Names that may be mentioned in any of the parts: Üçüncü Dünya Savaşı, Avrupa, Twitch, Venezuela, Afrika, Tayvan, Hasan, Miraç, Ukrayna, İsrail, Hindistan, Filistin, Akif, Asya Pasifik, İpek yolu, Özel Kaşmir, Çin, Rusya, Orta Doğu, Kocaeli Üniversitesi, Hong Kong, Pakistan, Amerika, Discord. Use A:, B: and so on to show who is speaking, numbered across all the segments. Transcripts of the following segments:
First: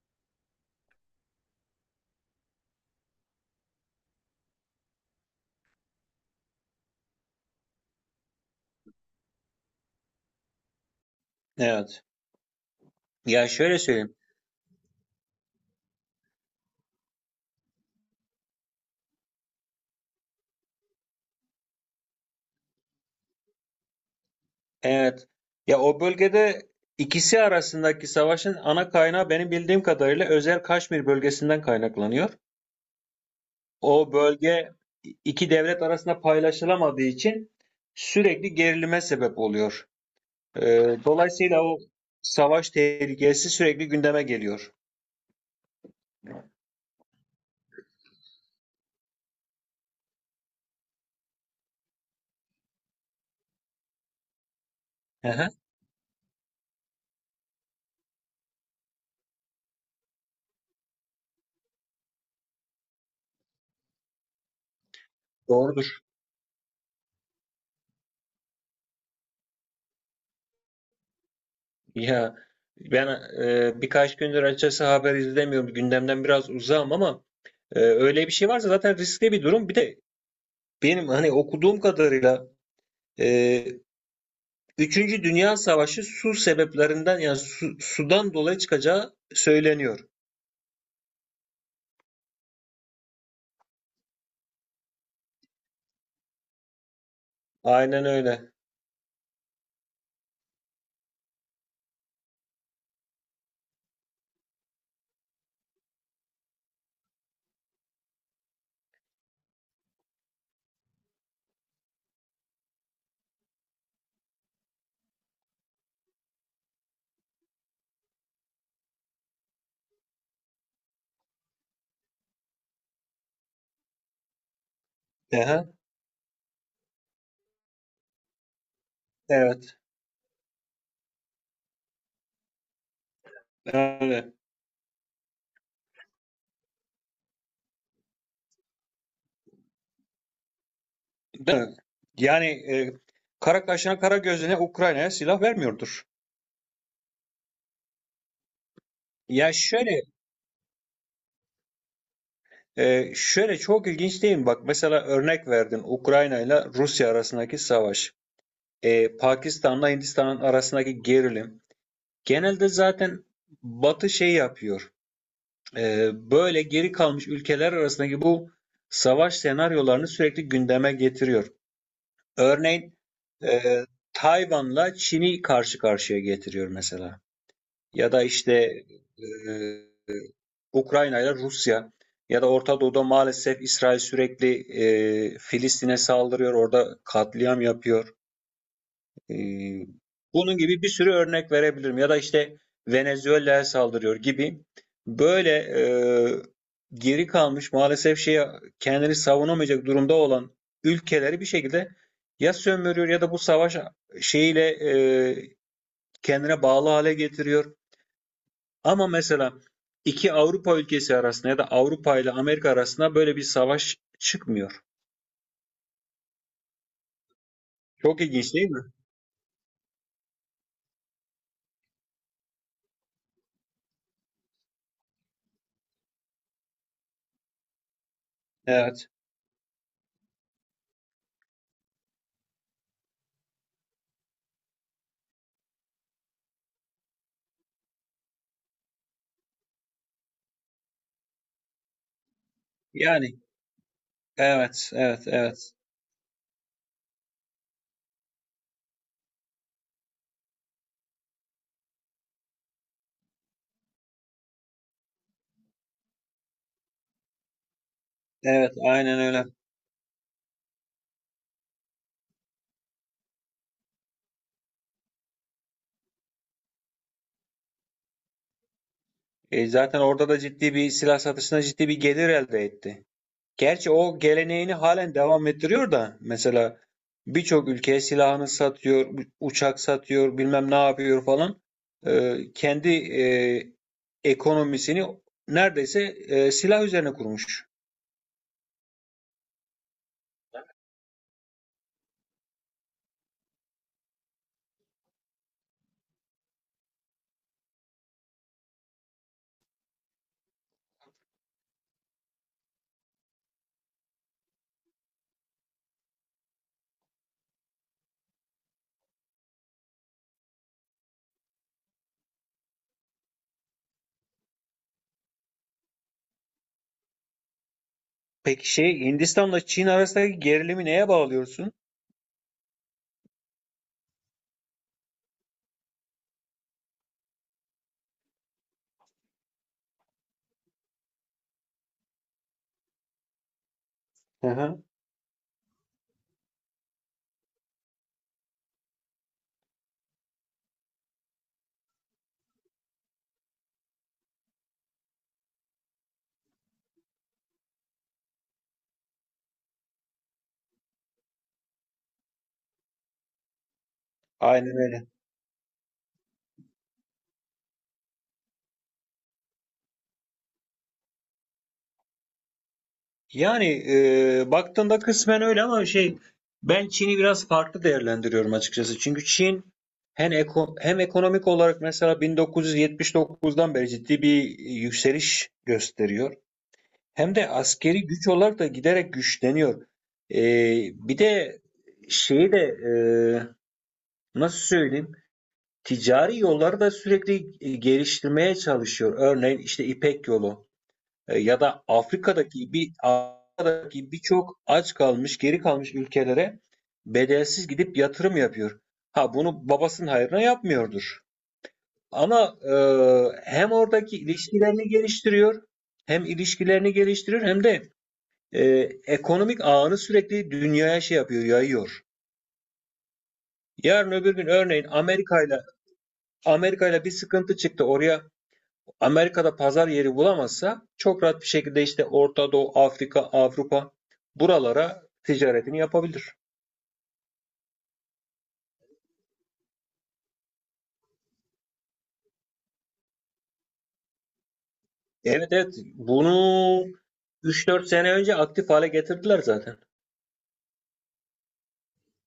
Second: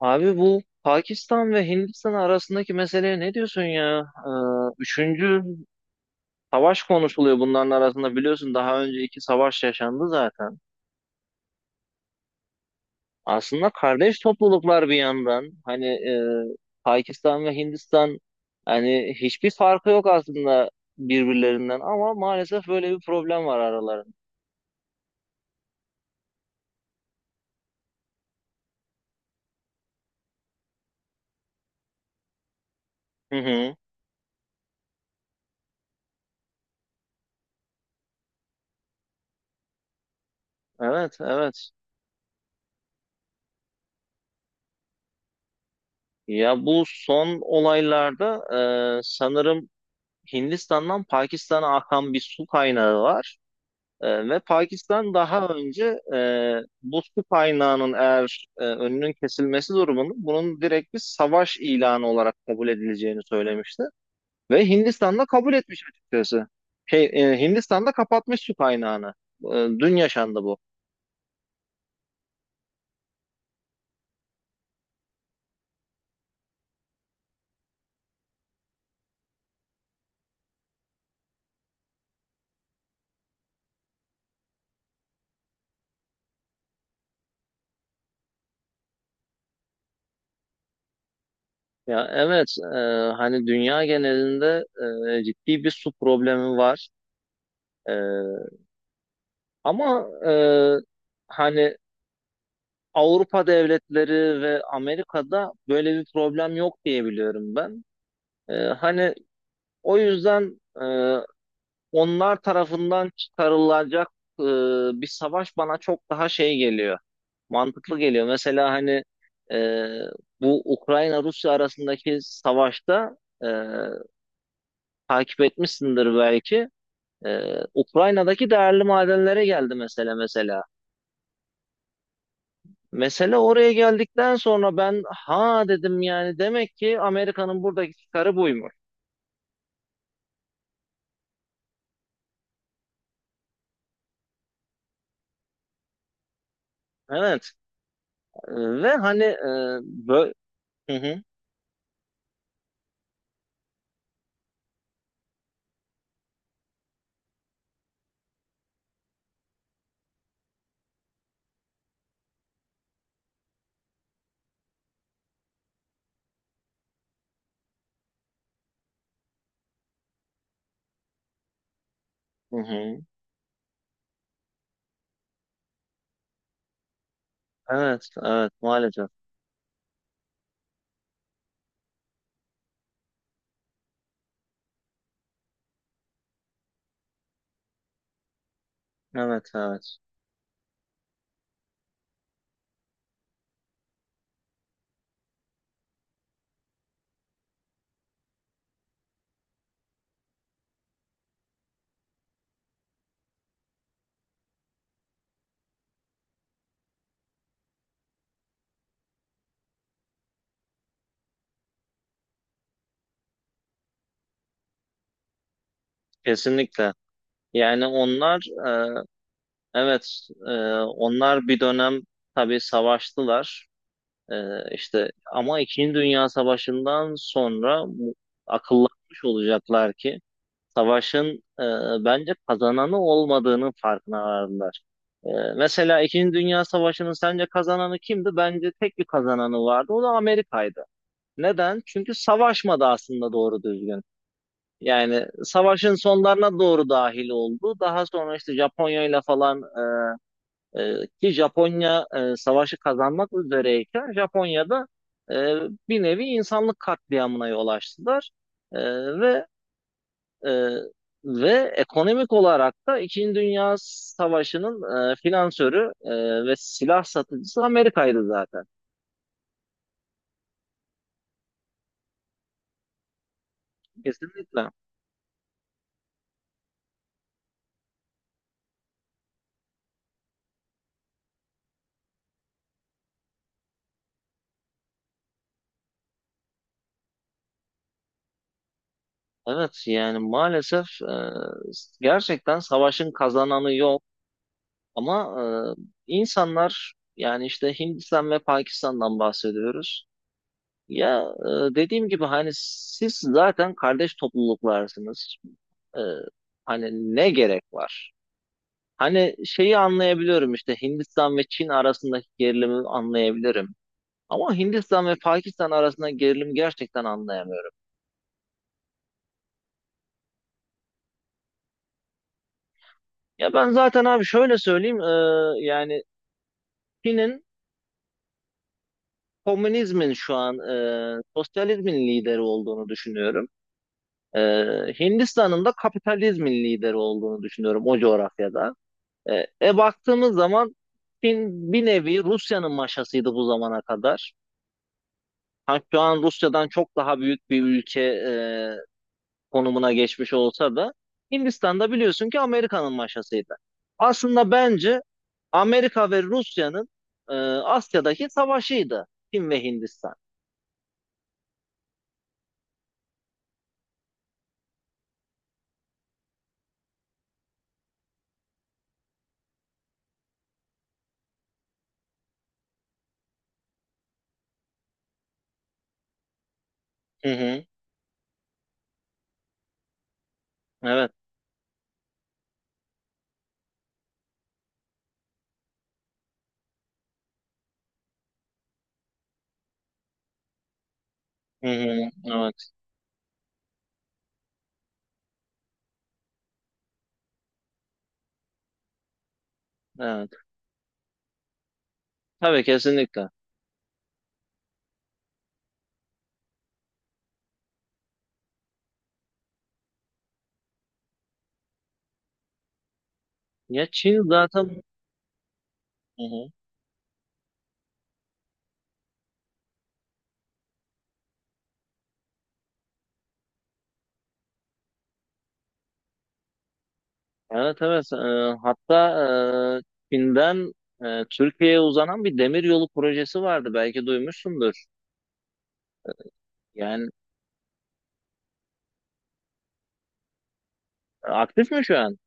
A: Abi bu Pakistan ve Hindistan arasındaki meseleye ne diyorsun ya? Üçüncü savaş konuşuluyor bunların arasında, biliyorsun daha önce iki savaş yaşandı zaten.
B: Evet. Ya
A: Aslında
B: şöyle söyleyeyim.
A: kardeş topluluklar bir yandan, hani Pakistan ve Hindistan hani hiçbir farkı yok aslında birbirlerinden, ama maalesef böyle bir problem var aralarında.
B: Evet. Ya o bölgede ikisi arasındaki savaşın ana kaynağı benim bildiğim kadarıyla Özel Kaşmir bölgesinden kaynaklanıyor.
A: Hı hı.
B: O bölge iki devlet arasında paylaşılamadığı için sürekli gerilime sebep oluyor.
A: Evet,
B: Dolayısıyla
A: evet.
B: o savaş tehlikesi sürekli gündeme geliyor.
A: Ya bu son olaylarda sanırım Hindistan'dan Pakistan'a akan bir su kaynağı var. Ve Pakistan
B: Hı
A: daha
B: hı.
A: önce, bu su kaynağının eğer önünün kesilmesi durumunda bunun direkt bir savaş ilanı olarak kabul edileceğini söylemişti. Ve Hindistan da kabul etmiş
B: Doğrudur.
A: açıkçası. Hindistan da kapatmış su kaynağını. E, dün yaşandı bu.
B: Ya ben birkaç gündür açıkçası haber izlemiyorum. Gündemden biraz uzağım ama öyle bir şey varsa zaten riskli bir durum. Bir de benim hani okuduğum kadarıyla e, Üçüncü Dünya Savaşı su sebeplerinden yani sudan dolayı çıkacağı söyleniyor.
A: Ya evet, hani dünya genelinde ciddi bir su problemi var.
B: Aynen öyle.
A: E, ama, hani Avrupa devletleri ve Amerika'da böyle bir problem yok diye biliyorum ben. Hani o yüzden onlar tarafından çıkarılacak e, bir savaş bana çok daha şey geliyor. Mantıklı geliyor. Mesela hani e, bu Ukrayna-Rusya arasındaki savaşta e, takip
B: Aha,
A: etmişsindir belki. Ukrayna'daki değerli madenlere geldi
B: evet.
A: mesela mesela. Mesele oraya
B: Öyle.
A: geldikten sonra ben ha dedim, yani demek ki Amerika'nın buradaki çıkarı buymuş.
B: Değil mi? Yani kara kaşına kara gözüne Ukrayna'ya silah vermiyordur.
A: Evet. E, Ve hani...
B: Ya şöyle
A: bö- Hı hı.
B: şöyle çok ilginç değil mi? Bak mesela örnek verdin Ukrayna ile Rusya arasındaki savaş. Pakistan'la Hindistan'ın arasındaki gerilim. Genelde zaten Batı şey yapıyor. Böyle geri kalmış ülkeler arasındaki bu savaş senaryolarını sürekli gündeme getiriyor.
A: Hı
B: Örneğin
A: hı.
B: e, Tayvan'la Çin'i karşı karşıya getiriyor mesela.
A: Evet,
B: Ya da
A: evet
B: işte
A: maalesef.
B: e, Ukrayna ile Rusya ya da Orta Doğu'da maalesef İsrail sürekli Filistin'e saldırıyor, orada katliam yapıyor. Ee,
A: Evet, evet.
B: Bunun gibi bir sürü örnek verebilirim. Ya da işte Venezuela'ya saldırıyor gibi. Böyle geri kalmış maalesef şeye kendini savunamayacak durumda olan ülkeleri bir şekilde ya sömürüyor ya da bu savaş şeyiyle e, kendine bağlı hale getiriyor. Ama mesela iki Avrupa ülkesi arasında ya da Avrupa ile Amerika arasında böyle bir savaş çıkmıyor.
A: Kesinlikle. Yani
B: Çok
A: onlar,
B: ilginç değil mi?
A: e, evet, onlar bir dönem tabii savaştılar. E, işte ama İkinci Dünya Savaşı'ndan sonra
B: Evet.
A: akıllanmış olacaklar ki savaşın e, bence kazananı olmadığının farkına vardılar. E, mesela İkinci Dünya Savaşı'nın sence kazananı kimdi? Bence tek bir kazananı vardı. O da Amerika'ydı. Neden? Çünkü savaşmadı aslında
B: Yani
A: doğru düzgün.
B: evet, evet,
A: Yani
B: evet.
A: savaşın sonlarına doğru dahil oldu. Daha sonra işte Japonya ile falan, ki Japonya savaşı kazanmak üzereyken Japonya'da e, bir nevi insanlık katliamına yol açtılar.
B: Evet,
A: E,
B: aynen öyle.
A: ve e, ve ekonomik olarak da İkinci Dünya Savaşı'nın finansörü ve silah satıcısı Amerika'ydı zaten.
B: Zaten orada da ciddi bir silah satışına ciddi bir gelir elde etti. Gerçi o
A: Kesinlikle.
B: geleneğini halen devam ettiriyor da mesela birçok ülkeye silahını satıyor, uçak satıyor, bilmem ne yapıyor falan. Kendi e, ekonomisini neredeyse silah üzerine kurmuş.
A: Evet, yani maalesef gerçekten savaşın kazananı yok. Ama insanlar, yani işte Hindistan ve Pakistan'dan bahsediyoruz. Ya dediğim gibi hani siz zaten kardeş topluluklarsınız. E, hani ne gerek var? Hani şeyi anlayabiliyorum, işte Hindistan ve Çin arasındaki gerilimi anlayabilirim. Ama Hindistan ve Pakistan arasında gerilim gerçekten anlayamıyorum.
B: Peki şey Hindistan'la Çin arasındaki gerilimi neye bağlıyorsun?
A: Ya ben zaten abi şöyle söyleyeyim, yani Çin'in komünizmin şu an, sosyalizmin lideri olduğunu düşünüyorum.
B: Hı hı.
A: Hindistan'ın da kapitalizmin lideri olduğunu düşünüyorum o coğrafyada. Baktığımız zaman Çin bir nevi Rusya'nın maşasıydı bu zamana kadar. Ha, şu an Rusya'dan çok daha büyük bir ülke konumuna geçmiş olsa da Hindistan'da biliyorsun ki Amerika'nın maşasıydı. Aslında
B: Aynen
A: bence
B: öyle.
A: Amerika ve Rusya'nın Asya'daki savaşıydı Çin ve Hindistan.
B: Yani baktığında kısmen öyle ama şey ben Çin'i biraz farklı değerlendiriyorum açıkçası. Çünkü Çin hem ekonomik olarak mesela 1979'dan beri ciddi bir yükseliş gösteriyor.
A: Hı
B: Hem de
A: hı,
B: askeri güç olarak da giderek güçleniyor. E,
A: evet.
B: Bir de şeyi de e, nasıl söyleyeyim? Ticari yolları da sürekli geliştirmeye çalışıyor. Örneğin işte İpek yolu ya
A: Hı
B: da
A: hı, evet,
B: Afrika'daki birçok aç kalmış, geri kalmış ülkelere bedelsiz gidip yatırım yapıyor. Ha bunu babasının
A: evet.
B: hayrına yapmıyordur. Ama
A: Tabii, kesinlikle.
B: hem oradaki ilişkilerini geliştiriyor, hem ilişkilerini geliştiriyor hem de e, ekonomik ağını sürekli dünyaya şey yapıyor, yayıyor.
A: Ya
B: Yarın
A: Çin
B: öbür gün
A: zaten...
B: örneğin
A: Hı hı.
B: Amerika'yla bir sıkıntı çıktı. Oraya Amerika'da pazar yeri bulamazsa çok rahat bir şekilde işte Orta Doğu, Afrika, Avrupa buralara ticaretini yapabilir.
A: Evet, evet. Hatta Çin'den Türkiye'ye uzanan bir demir yolu projesi vardı. Belki duymuşsundur.
B: Evet, evet, bunu
A: Yani
B: üç dört sene önce aktif hale getirdiler zaten.
A: aktif mi şu an?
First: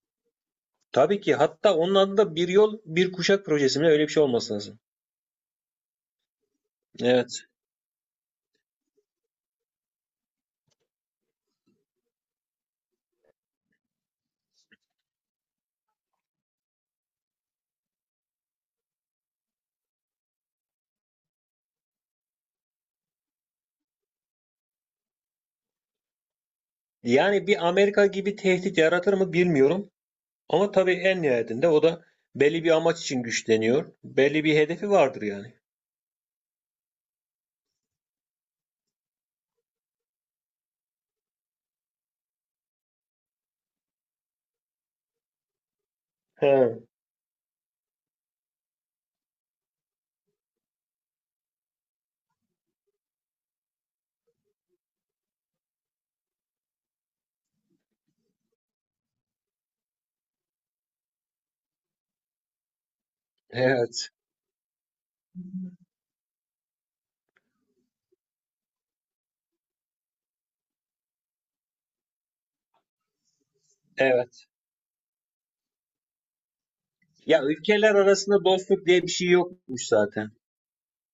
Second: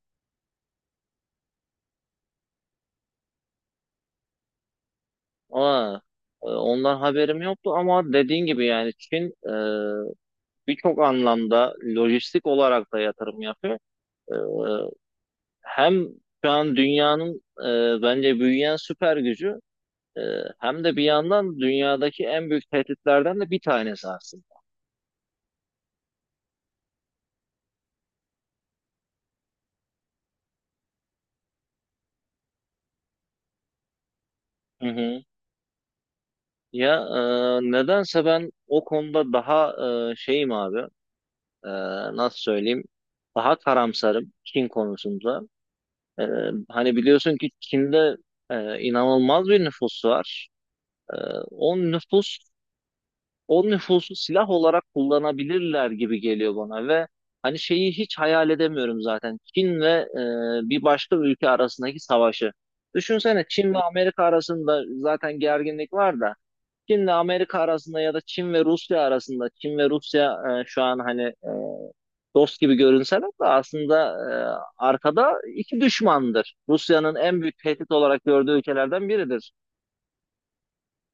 B: Tabii ki hatta onun adı da bir yol bir kuşak projesi mi öyle bir şey olması lazım.
A: Aa, ondan haberim
B: Evet.
A: yoktu, ama dediğin gibi yani Çin birçok anlamda lojistik olarak da yatırım yapıyor. E, hem şu an dünyanın bence büyüyen süper gücü, e, hem de bir yandan dünyadaki en büyük tehditlerden de bir tanesi aslında.
B: Yani bir Amerika gibi tehdit yaratır mı bilmiyorum. Ama tabii en nihayetinde o da belli bir amaç için güçleniyor. Belli bir
A: Hı
B: hedefi vardır
A: hı.
B: yani.
A: Ya nedense ben o konuda daha şeyim abi. E, nasıl söyleyeyim? Daha karamsarım Çin konusunda. E,
B: He.
A: hani biliyorsun ki Çin'de inanılmaz bir nüfus var. E, o nüfus o nüfusu silah olarak kullanabilirler gibi geliyor bana, ve hani şeyi hiç hayal edemiyorum zaten. Çin ve bir başka ülke arasındaki savaşı. Düşünsene, Çin ve
B: Evet.
A: Amerika arasında zaten gerginlik var da Çin'le Amerika arasında ya da Çin ve Rusya arasında. Çin ve Rusya şu an hani dost gibi görünseler de aslında
B: Evet.
A: arkada iki düşmandır. Rusya'nın en
B: Ya
A: büyük tehdit
B: ülkeler
A: olarak
B: arasında
A: gördüğü
B: dostluk diye bir
A: ülkelerden
B: şey
A: biridir.
B: yokmuş zaten.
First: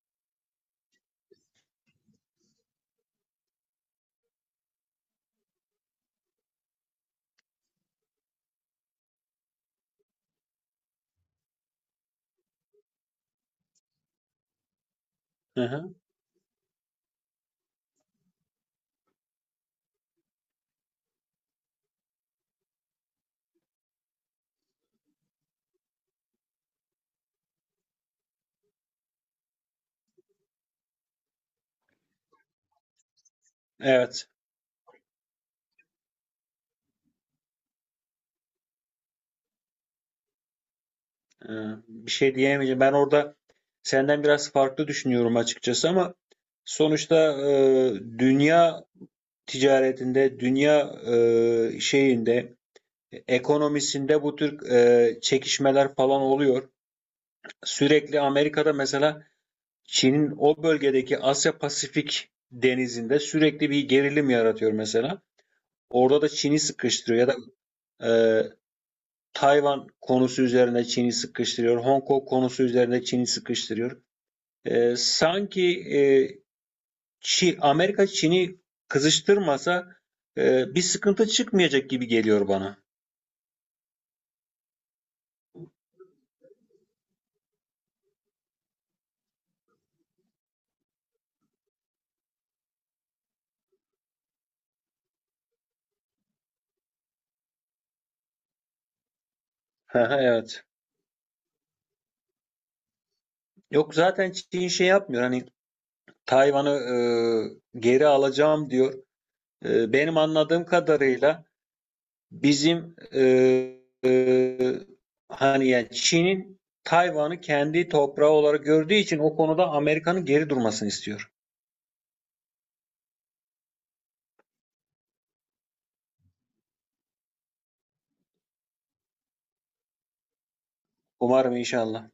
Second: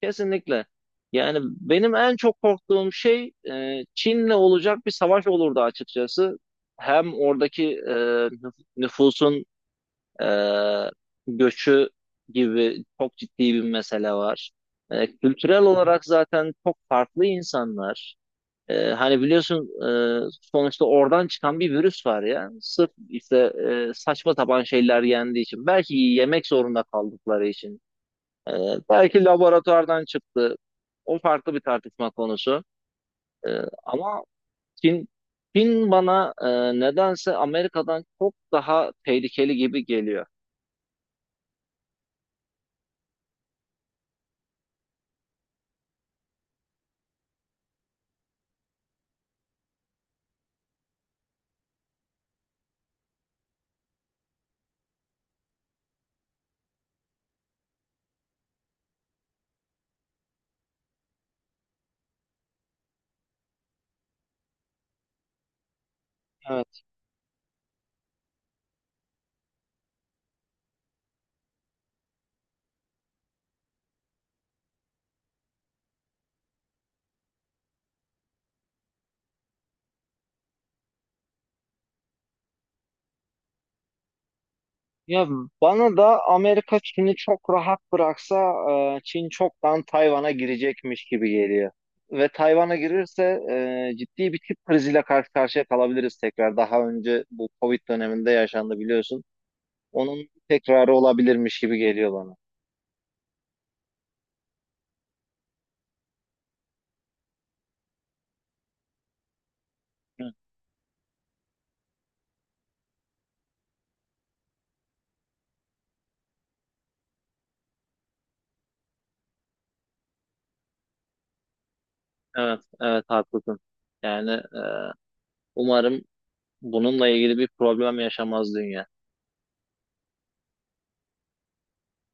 A: Kesinlikle. Yani benim en çok korktuğum şey Çin'le olacak bir savaş olurdu açıkçası. Hem oradaki, nüfusun ee, göçü gibi çok ciddi bir mesele var. Ee,
B: Hı
A: kültürel
B: hı.
A: olarak zaten çok farklı insanlar. Hani biliyorsun sonuçta oradan çıkan bir virüs var ya. Sırf işte saçma sapan şeyler yendiği için. Belki yemek zorunda kaldıkları için. Ee, belki laboratuvardan çıktı. O farklı bir tartışma konusu. Ama
B: Evet.
A: Çin, Çin bana nedense Amerika'dan çok daha tehlikeli gibi geliyor.
B: Ee, Bir şey diyemeyeceğim. Ben orada senden biraz farklı düşünüyorum açıkçası ama sonuçta dünya ticaretinde, dünya şeyinde, ekonomisinde bu tür çekişmeler falan oluyor. Sürekli Amerika'da mesela Çin'in o bölgedeki Asya Pasifik denizinde sürekli bir gerilim yaratıyor mesela. Orada da Çin'i sıkıştırıyor ya da e, Tayvan konusu üzerine Çin'i sıkıştırıyor. Hong Kong konusu üzerine Çin'i sıkıştırıyor. Sanki Amerika Çin'i kızıştırmasa bir sıkıntı çıkmayacak gibi geliyor bana.
A: Ya bana da Amerika Çin'i çok rahat bıraksa Çin çoktan Tayvan'a girecekmiş gibi geliyor. Ve Tayvan'a girirse ciddi bir tip kriziyle karşı karşıya kalabiliriz tekrar. Daha önce bu Covid döneminde yaşandı biliyorsun.
B: Aha,
A: Onun
B: evet.
A: tekrarı olabilirmiş gibi geliyor bana.
B: Yok zaten Çin şey yapmıyor. Hani Tayvan'ı geri alacağım diyor. Benim
A: Hı,
B: anladığım kadarıyla bizim hani yani Çin'in Tayvan'ı kendi toprağı olarak gördüğü için o konuda Amerika'nın geri durmasını istiyor.
A: evet, evet haklısın. Yani umarım bununla ilgili bir problem yaşamaz dünya.
B: Umarım inşallah.